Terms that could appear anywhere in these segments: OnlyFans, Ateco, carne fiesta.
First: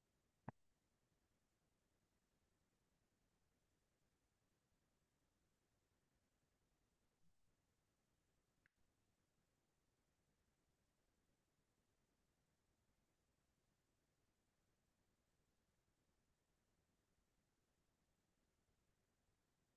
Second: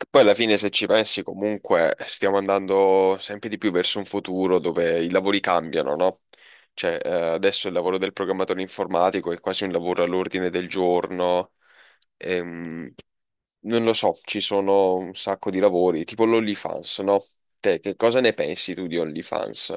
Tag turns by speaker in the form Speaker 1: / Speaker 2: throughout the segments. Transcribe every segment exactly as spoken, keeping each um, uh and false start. Speaker 1: Che poi alla fine, se ci pensi, comunque stiamo andando sempre di più verso un futuro dove i lavori cambiano, no? Cioè, eh, adesso il lavoro del programmatore informatico è quasi un lavoro all'ordine del giorno. ehm, Non lo so, ci sono un sacco di lavori, tipo l'OnlyFans, no? Te, che cosa ne pensi tu di OnlyFans?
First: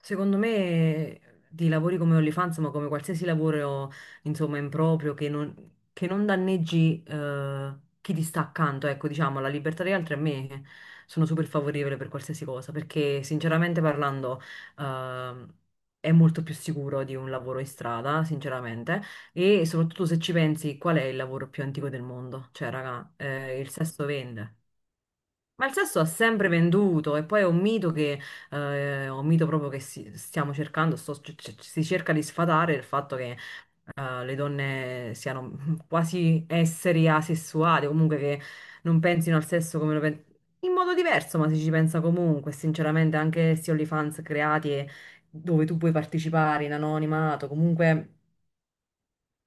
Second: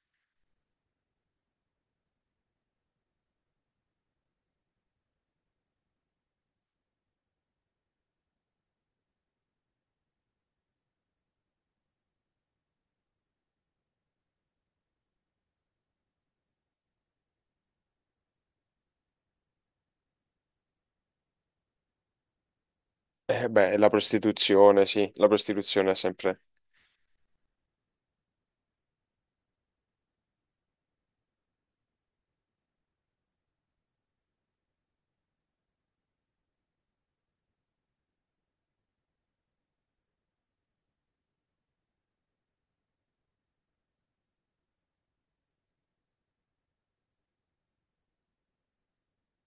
Speaker 2: Secondo me di lavori come OnlyFans, ma come qualsiasi lavoro, insomma, improprio, che non, che non danneggi eh, chi ti sta accanto, ecco, diciamo, la libertà degli altri. A me sono super favorevole per qualsiasi cosa, perché sinceramente parlando ehm, è molto più sicuro di un lavoro in strada, sinceramente. E soprattutto, se ci pensi, qual è il lavoro più antico del mondo? Cioè, raga,
Speaker 1: Eh
Speaker 2: eh, il
Speaker 1: beh, la
Speaker 2: sesso vende.
Speaker 1: prostituzione, sì, la
Speaker 2: Ma il
Speaker 1: prostituzione è
Speaker 2: sesso ha
Speaker 1: sempre...
Speaker 2: sempre venduto. E poi è un mito che, eh, è un mito proprio che si- stiamo cercando, sto- c- c- si cerca di sfatare il fatto che eh, le donne siano quasi esseri asessuali, o comunque che non pensino al sesso, come lo pensano, in modo diverso, ma si ci pensa comunque. Sinceramente anche questi OnlyFans creati e dove tu puoi partecipare in anonimato, comunque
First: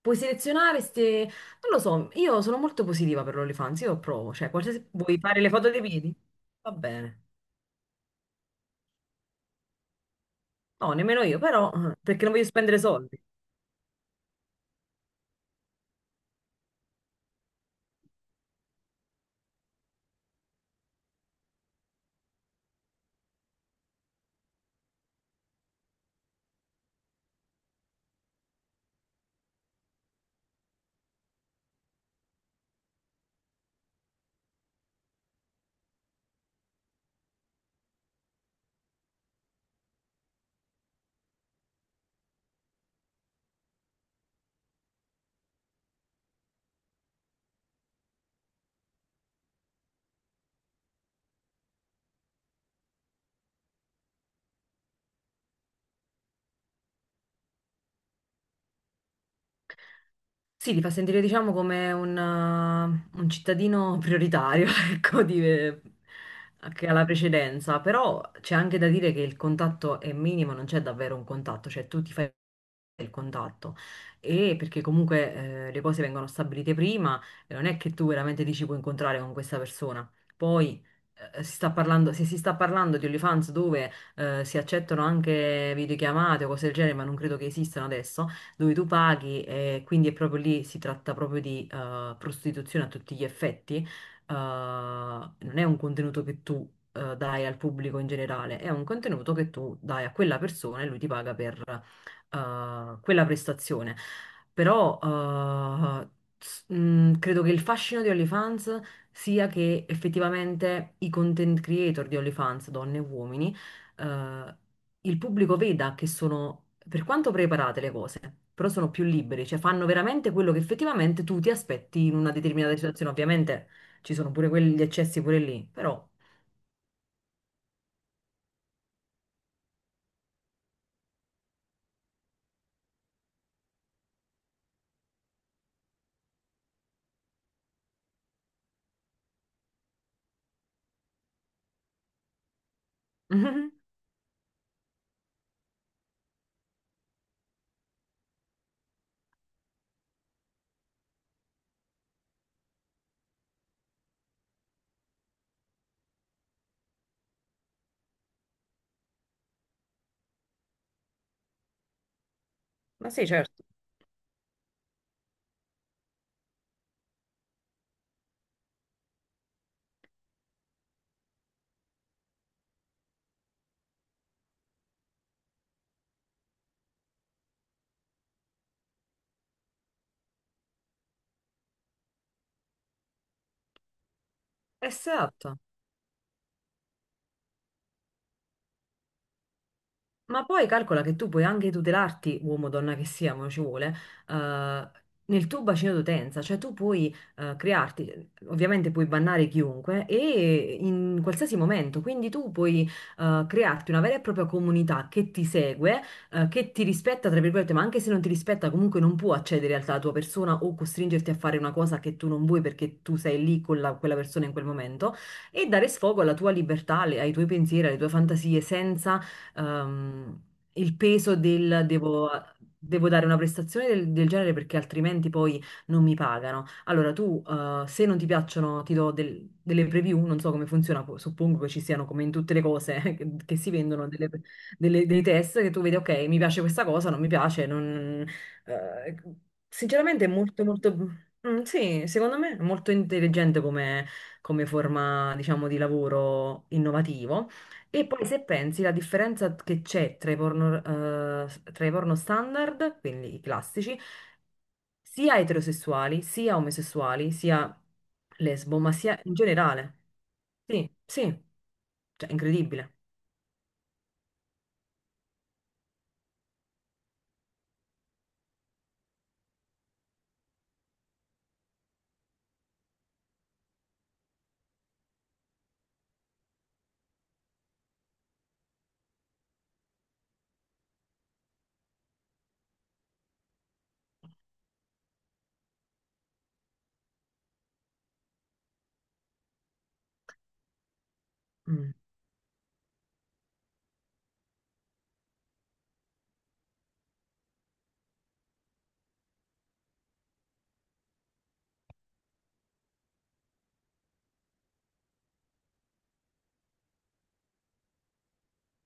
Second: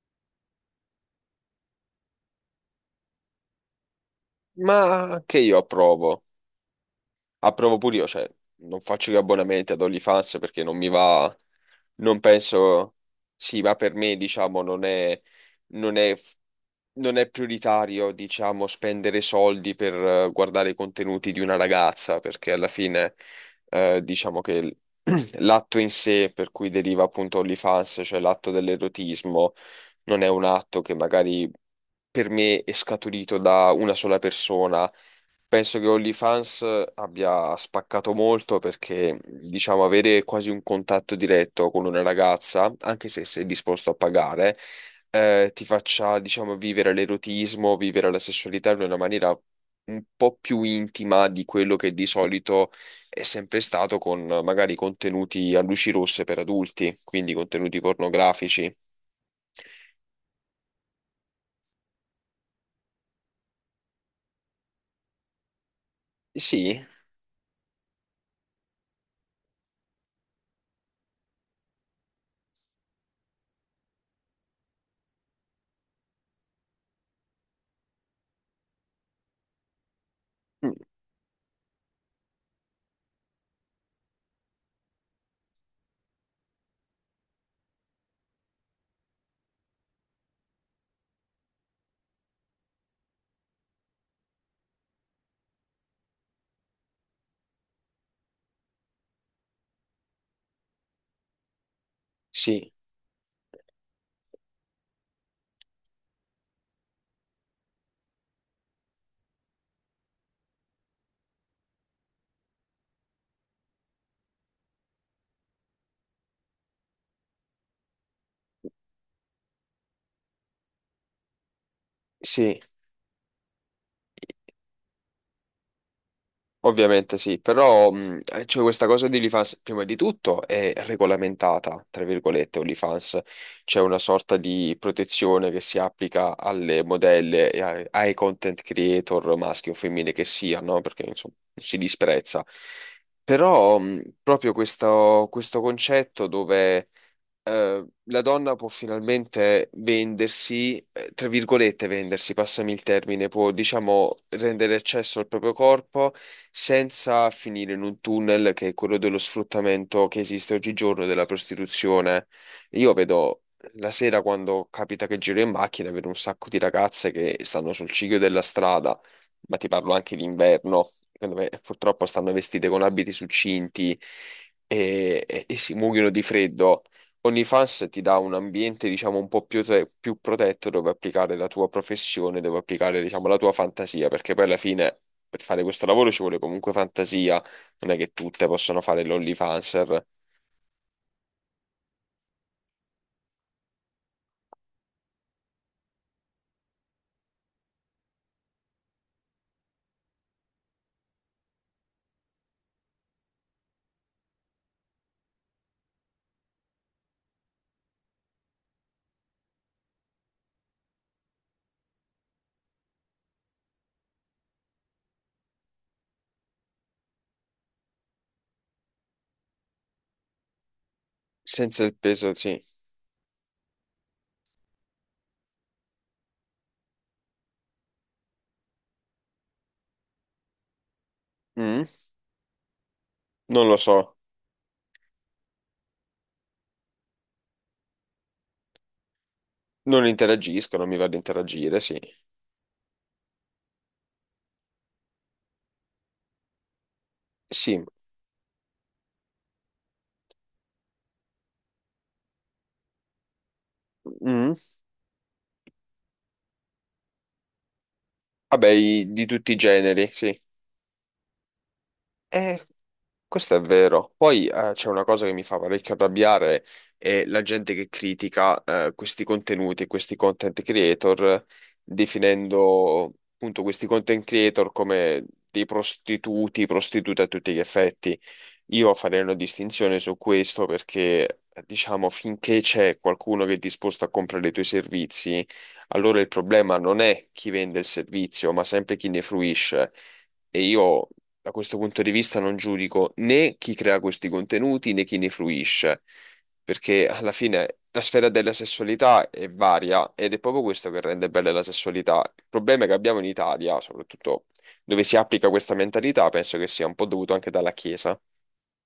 Speaker 2: puoi selezionare queste, non lo so, io sono molto positiva per l'OnlyFans. Io provo, cioè qualsiasi,
Speaker 1: Ma
Speaker 2: vuoi
Speaker 1: anche
Speaker 2: fare le
Speaker 1: io
Speaker 2: foto dei piedi?
Speaker 1: approvo.
Speaker 2: Va bene.
Speaker 1: Approvo pure io, cioè, non faccio gli abbonamenti ad OnlyFans perché non mi
Speaker 2: No, nemmeno
Speaker 1: va...
Speaker 2: io, però, eh,
Speaker 1: Non
Speaker 2: perché non voglio spendere
Speaker 1: penso,
Speaker 2: soldi.
Speaker 1: sì, ma per me, diciamo, non è, non è, non è prioritario, diciamo, spendere soldi per eh, guardare i contenuti di una ragazza, perché alla fine, eh, diciamo che il- l'atto in sé, per cui deriva appunto OnlyFans, cioè l'atto dell'erotismo, non è un atto che magari per me è scaturito da una sola persona. Penso che OnlyFans abbia spaccato molto perché, diciamo, avere quasi un contatto diretto con una ragazza, anche se sei disposto a pagare, eh, ti faccia, diciamo, vivere l'erotismo, vivere la sessualità in una maniera un po' più intima di quello che di solito è sempre stato con eh, magari contenuti a luci rosse per adulti, quindi contenuti pornografici.
Speaker 2: Sì, ti fa sentire, diciamo, come un, eh, un cittadino prioritario, ecco, di- eh,
Speaker 1: Sì,
Speaker 2: che ha la precedenza. Però c'è anche da dire che il contatto è minimo, non c'è davvero un contatto, cioè tu ti fai il contatto, e perché comunque eh, le cose vengono stabilite prima e non è che tu veramente dici puoi incontrare con questa persona.
Speaker 1: mm,
Speaker 2: Poi eh, si sta parlando, se si sta parlando di OnlyFans dove eh, si accettano anche videochiamate o cose del genere, ma non credo che esistano adesso dove tu paghi, e quindi è proprio lì, si tratta proprio di eh, prostituzione a tutti gli effetti. Eh, non è un contenuto che tu eh, dai al pubblico in generale, è un contenuto che tu dai a quella persona e lui ti paga per
Speaker 1: sì,
Speaker 2: eh, quella prestazione. Però eh, s- mh, credo che il fascino di OnlyFans sia che effettivamente i content creator di OnlyFans, donne e uomini, eh, il pubblico veda che sono, per quanto preparate le cose, però sono più liberi, cioè fanno veramente quello che effettivamente tu ti aspetti in una
Speaker 1: sì.
Speaker 2: determinata situazione. Ovviamente ci sono pure quelli, gli eccessi pure lì, però.
Speaker 1: Ovviamente sì, però mh, eh, c'è questa cosa di OnlyFans, prima di tutto è regolamentata, tra virgolette, OnlyFans, c'è una sorta di protezione che si applica alle modelle e ai, ai content creator maschi o femmine che siano, perché insomma si disprezza.
Speaker 2: Mhm.
Speaker 1: Però mh, proprio questo, questo concetto dove eh, la donna può finalmente vendersi, eh, tra virgolette vendersi, passami il termine, può diciamo rendere accesso al proprio corpo senza finire in un tunnel che è quello dello sfruttamento che esiste oggigiorno della prostituzione. Io
Speaker 2: Ma sì,
Speaker 1: vedo
Speaker 2: certo.
Speaker 1: la sera quando capita che giro in macchina, vedo un sacco di ragazze che stanno sul ciglio della strada, ma ti parlo anche d'inverno, dove purtroppo stanno vestite con abiti succinti e, e e si muoiono di freddo. OnlyFans ti dà un ambiente, diciamo, un po' più, te- più protetto dove applicare la tua professione, dove applicare, diciamo, la tua fantasia, perché poi alla fine per
Speaker 2: Esatto.
Speaker 1: fare questo lavoro ci vuole comunque fantasia, non è che tutte possono fare l'OnlyFanser.
Speaker 2: Ma poi calcola che tu puoi anche tutelarti, uomo o donna che sia, ma ci vuole, eh, nel tuo bacino d'utenza, cioè tu puoi eh, crearti, ovviamente puoi bannare chiunque e in qualsiasi momento, quindi tu puoi eh, crearti una vera e propria comunità che ti segue, eh, che ti rispetta, tra virgolette. Ma anche se non ti rispetta comunque non può accedere alla tua persona o costringerti a fare una cosa che tu non vuoi, perché tu sei lì con la- quella persona in quel momento, e dare sfogo alla tua libertà, alle- ai tuoi pensieri, alle tue fantasie, senza ehm, il peso
Speaker 1: Senza
Speaker 2: del
Speaker 1: il
Speaker 2: devo,
Speaker 1: peso, sì.
Speaker 2: devo dare una prestazione del, del genere, perché altrimenti poi non mi pagano. Allora tu, eh, se non ti piacciono, ti do del- delle preview, non so come funziona, po- suppongo che ci
Speaker 1: Mm?
Speaker 2: siano come in tutte le cose che, che
Speaker 1: Non
Speaker 2: si
Speaker 1: lo
Speaker 2: vendono,
Speaker 1: so.
Speaker 2: delle- delle- dei test che tu vedi: ok, mi piace questa cosa, non mi piace, non. eh,
Speaker 1: Non
Speaker 2: Sinceramente è molto,
Speaker 1: interagisco, non
Speaker 2: molto.
Speaker 1: mi va di
Speaker 2: Mm,
Speaker 1: interagire, sì.
Speaker 2: sì, secondo me è molto intelligente come come forma, diciamo, di lavoro innovativo.
Speaker 1: Sì.
Speaker 2: E poi se pensi la differenza che c'è tra i porno, eh, tra i porno standard, quindi i classici,
Speaker 1: Mm?
Speaker 2: sia eterosessuali, sia omosessuali, sia
Speaker 1: Vabbè,
Speaker 2: lesbo, ma
Speaker 1: i-
Speaker 2: sia
Speaker 1: di
Speaker 2: in
Speaker 1: tutti i
Speaker 2: generale.
Speaker 1: generi, sì.
Speaker 2: Sì, sì, cioè è
Speaker 1: Eh,
Speaker 2: incredibile.
Speaker 1: questo è vero. Poi eh, c'è una cosa che mi fa parecchio arrabbiare, è la gente che critica eh, questi contenuti, questi content creator, definendo appunto questi content creator come dei prostituti, prostitute a tutti gli effetti. Io farei una distinzione su questo perché, diciamo, finché c'è qualcuno che è disposto a comprare i tuoi servizi, allora il problema non è chi vende il servizio, ma sempre chi ne fruisce. E io da questo
Speaker 2: Mm.
Speaker 1: punto di vista non giudico né chi crea questi contenuti né chi ne fruisce, perché alla fine la sfera della sessualità è varia ed è proprio questo che rende bella la sessualità. Il problema che abbiamo in Italia, soprattutto dove si applica questa mentalità, penso che sia un po' dovuto anche dalla Chiesa.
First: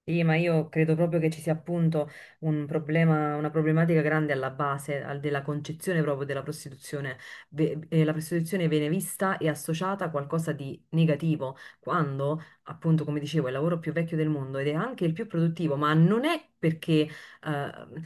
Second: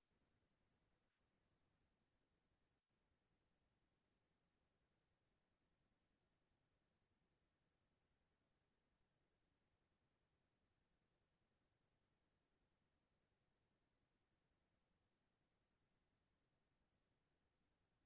Speaker 2: Sì, ma io credo proprio che ci sia appunto un problema, una problematica grande alla base, al- della concezione proprio della prostituzione. Ve- eh, la prostituzione viene vista e associata a qualcosa di negativo, quando appunto, come dicevo, è il lavoro più vecchio del mondo ed è anche il più produttivo, ma non è perché. Ehm,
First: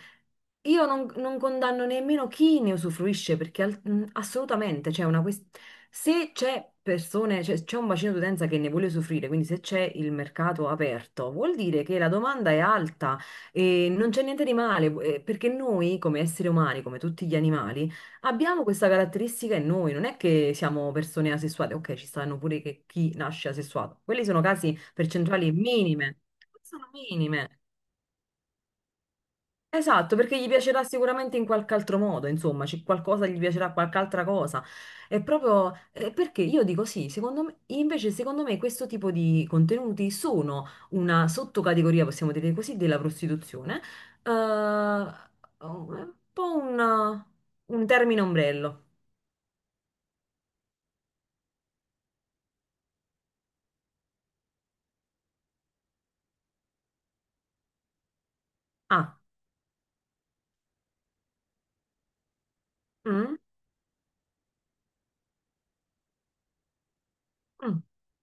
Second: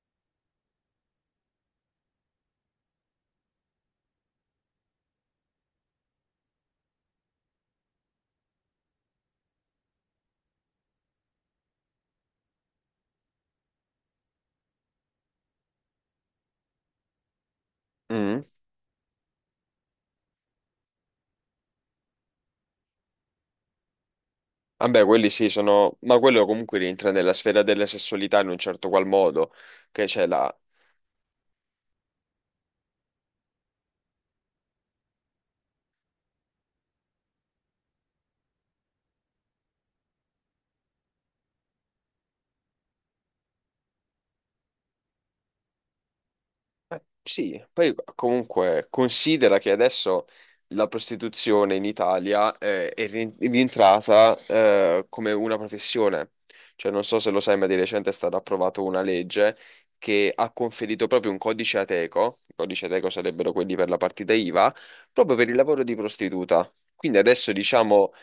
Speaker 2: io non, non condanno nemmeno chi ne usufruisce, perché al- mh, assolutamente c'è una questione. Se c'è persone, cioè, c'è un bacino d'utenza che ne vuole usufruire, quindi se c'è il mercato aperto, vuol dire che la domanda è alta e non c'è niente di male, eh, perché noi come esseri umani, come tutti gli animali,
Speaker 1: Mm.
Speaker 2: abbiamo questa caratteristica in noi. Non è che siamo persone asessuate, ok, ci stanno pure che chi nasce asessuato, quelli sono casi
Speaker 1: Vabbè, quelli sì
Speaker 2: percentuali
Speaker 1: sono, ma
Speaker 2: minime,
Speaker 1: quello comunque
Speaker 2: sono
Speaker 1: rientra nella
Speaker 2: minime.
Speaker 1: sfera della sessualità in un certo qual modo, che
Speaker 2: Esatto,
Speaker 1: c'è
Speaker 2: perché
Speaker 1: la.
Speaker 2: gli piacerà sicuramente in qualche altro modo, insomma, c'è qualcosa, gli piacerà qualche altra cosa. È proprio eh, perché io dico sì, secondo me, invece secondo me questo tipo di contenuti sono una sottocategoria, possiamo dire così, della prostituzione, eh, un po'
Speaker 1: Eh,
Speaker 2: un,
Speaker 1: Sì,
Speaker 2: un
Speaker 1: poi
Speaker 2: termine ombrello.
Speaker 1: comunque considera che adesso la prostituzione in Italia eh, è ri- rientrata eh, come una professione. Cioè, non so se lo sai, ma di recente è stata approvata una
Speaker 2: Ah,
Speaker 1: legge che ha conferito proprio un codice Ateco, i codici Ateco
Speaker 2: mm,
Speaker 1: sarebbero quelli per la partita I V A, proprio per il lavoro di prostituta. Quindi adesso
Speaker 2: mm,
Speaker 1: diciamo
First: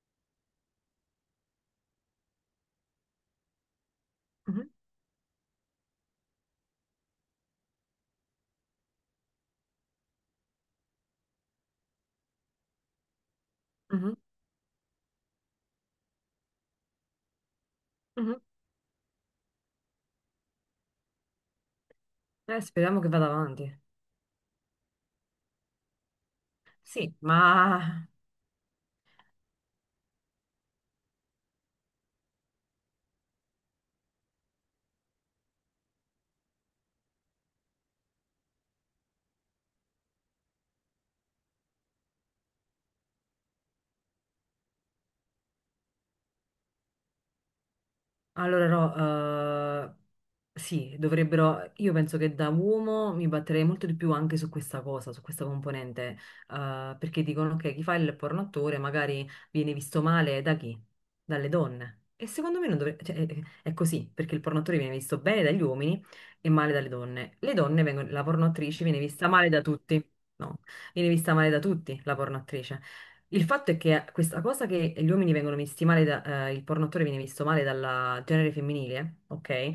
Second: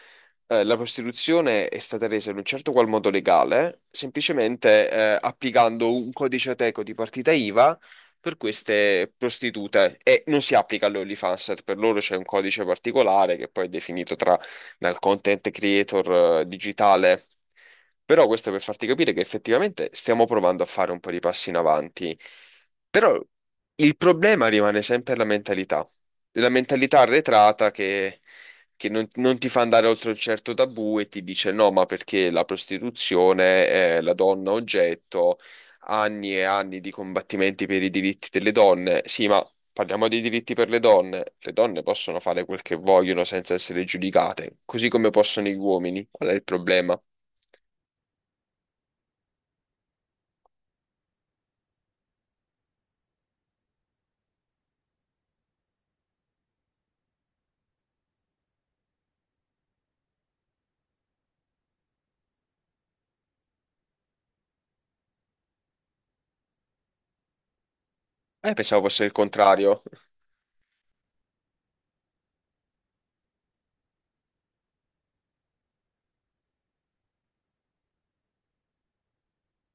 Speaker 1: eh, la prostituzione è stata resa in un certo qual modo legale,
Speaker 2: mhm,
Speaker 1: semplicemente eh, applicando un codice Ateco di partita I V A per queste prostitute e non si applica all'OnlyFans, per loro c'è un codice particolare che poi è
Speaker 2: mhm,
Speaker 1: definito tra, dal content creator eh, digitale. Però
Speaker 2: mhm.
Speaker 1: questo per farti capire che effettivamente stiamo provando a fare un po' di passi in avanti.
Speaker 2: Eh, speriamo che
Speaker 1: Però
Speaker 2: vada avanti.
Speaker 1: il problema rimane sempre la mentalità, la mentalità
Speaker 2: Sì,
Speaker 1: arretrata
Speaker 2: ma.
Speaker 1: che, che non, non ti fa andare oltre un certo tabù e ti dice no, ma perché la prostituzione è la donna oggetto, anni e anni di combattimenti per i diritti delle donne. Sì, ma parliamo dei diritti per le donne. Le donne possono fare quel che vogliono senza essere giudicate, così come possono gli uomini. Qual è il problema?
Speaker 2: Allora no, eh, sì, dovrebbero, io penso che da uomo mi batterei molto di più anche su questa cosa, su questa componente, eh, perché dicono che chi fa il pornoattore magari viene visto male da chi? Dalle donne. E secondo me non dovrebbe, cioè, è, è così, perché il pornoattore viene visto bene dagli uomini e male dalle donne. Le donne vengono, la
Speaker 1: Eh, pensavo
Speaker 2: pornoattrice viene
Speaker 1: fosse il
Speaker 2: vista male da
Speaker 1: contrario.
Speaker 2: tutti, no, viene vista male da tutti la pornoattrice. Il fatto è che questa cosa che gli uomini vengono visti male, da- eh, il porno attore viene visto male dal genere femminile, ok?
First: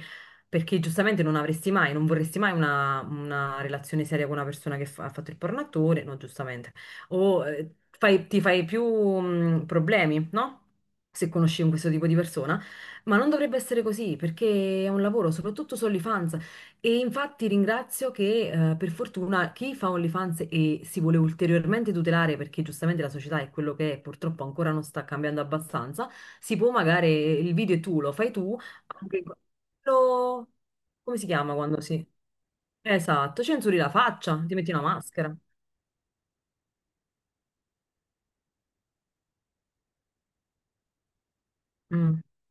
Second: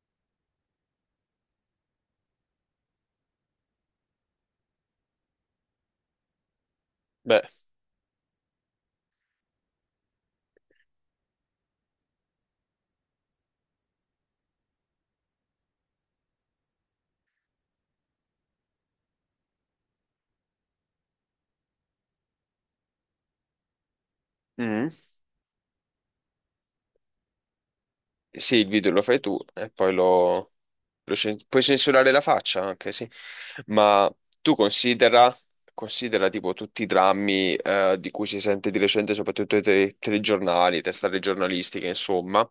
Speaker 2: Perché giustamente non avresti mai, non vorresti mai una, una relazione seria con una persona che fa- ha fatto il porno attore, no, giustamente.
Speaker 1: Beh.
Speaker 2: O eh, fai- ti fai più mh, problemi, no? Se conosci un questo tipo di persona, ma non dovrebbe essere così perché è un lavoro, soprattutto su OnlyFans. E infatti ringrazio che eh, per fortuna chi fa OnlyFans e si vuole ulteriormente tutelare, perché giustamente la società è quello che è, purtroppo ancora non sta
Speaker 1: Mm.
Speaker 2: cambiando abbastanza, si può magari, il video è tu, lo fai
Speaker 1: Sì,
Speaker 2: tu,
Speaker 1: il video lo fai
Speaker 2: anche
Speaker 1: tu e poi
Speaker 2: lo.
Speaker 1: lo, lo
Speaker 2: Come si
Speaker 1: cen-
Speaker 2: chiama
Speaker 1: puoi
Speaker 2: quando si.
Speaker 1: censurare la faccia anche, sì.
Speaker 2: Esatto, censuri la
Speaker 1: Ma
Speaker 2: faccia,
Speaker 1: tu
Speaker 2: ti metti una
Speaker 1: considera,
Speaker 2: maschera.
Speaker 1: considera tipo tutti i drammi eh, di cui si sente di recente, soprattutto i te- telegiornali, testate giornalistiche,
Speaker 2: Mm.
Speaker 1: insomma,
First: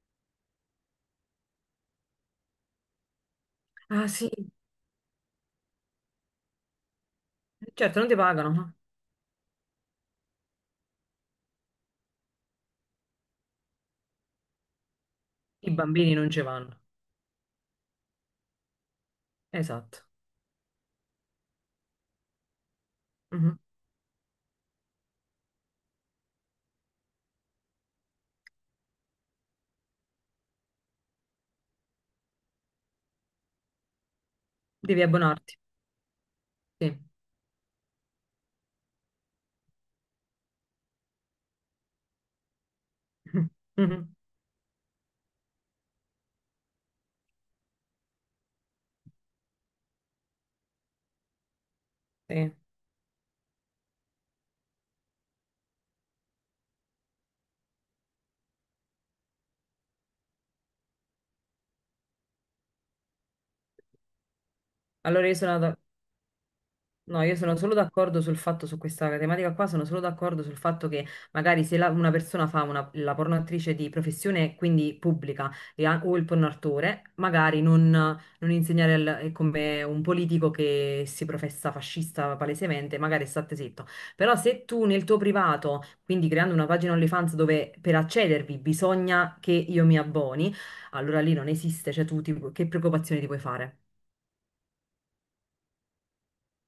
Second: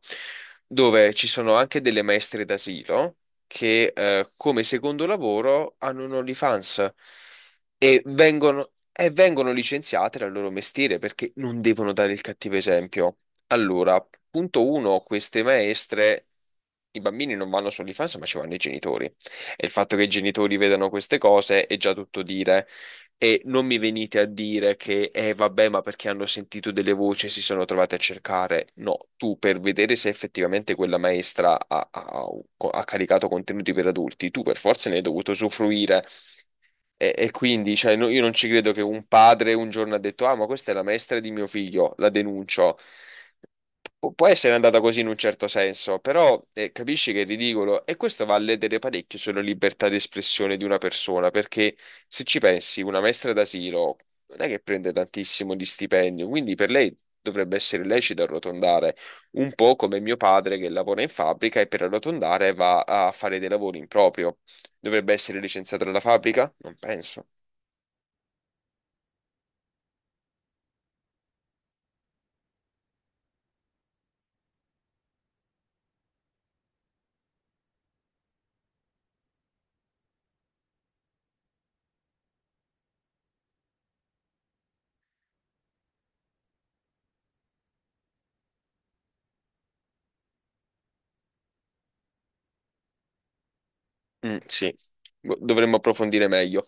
Speaker 1: dove ci sono anche delle maestre d'asilo che
Speaker 2: Ah sì,
Speaker 1: eh, come secondo lavoro hanno un OnlyFans
Speaker 2: certo
Speaker 1: e
Speaker 2: non ti pagano,
Speaker 1: vengono,
Speaker 2: ma
Speaker 1: e vengono licenziate dal loro mestiere perché non devono dare il cattivo esempio. Allora, punto uno, queste
Speaker 2: i bambini
Speaker 1: maestre,
Speaker 2: non ci vanno.
Speaker 1: i bambini non vanno sull'infanzia, ma ci vanno i genitori. E il fatto che
Speaker 2: Esatto.
Speaker 1: i genitori vedano queste cose è già tutto dire. E
Speaker 2: Mhm.
Speaker 1: non mi venite a dire che, eh, vabbè, ma perché hanno sentito delle voci e si sono trovate a cercare. No, tu per vedere se effettivamente quella maestra ha, ha- ha caricato contenuti per adulti, tu per forza ne hai
Speaker 2: Devi
Speaker 1: dovuto
Speaker 2: abbonarti,
Speaker 1: usufruire.
Speaker 2: sì.
Speaker 1: E, e quindi, cioè, no- io non ci credo che un padre un giorno ha detto, ah, ma questa è la maestra di mio figlio, la denuncio.
Speaker 2: Mhm.
Speaker 1: Pu- Può essere andata così in un certo senso, però eh, capisci che è ridicolo e questo va a ledere parecchio sulla libertà di espressione di una persona, perché se ci
Speaker 2: Sì.
Speaker 1: pensi, una maestra d'asilo non è che prende tantissimo di stipendio, quindi per lei dovrebbe essere lecito arrotondare, un po' come mio padre che lavora in fabbrica e per arrotondare va a fare dei lavori in proprio. Dovrebbe
Speaker 2: Allora io
Speaker 1: essere
Speaker 2: sono...
Speaker 1: licenziato dalla fabbrica? Non
Speaker 2: No,
Speaker 1: penso.
Speaker 2: io sono solo d'accordo sul fatto, su questa tematica qua, sono solo d'accordo sul fatto che magari se la- una persona fa una, la pornoattrice di professione, quindi pubblica, e ha- o il pornoautore, magari non, non, insegnare, al- è come un politico che si professa fascista palesemente, magari state zitto. Però se tu nel tuo privato, quindi creando una pagina OnlyFans dove per accedervi bisogna che io mi abboni, allora lì non esiste, cioè tu ti- che preoccupazioni ti puoi fare?
Speaker 1: Mm, sì, Bo- dovremmo approfondire meglio.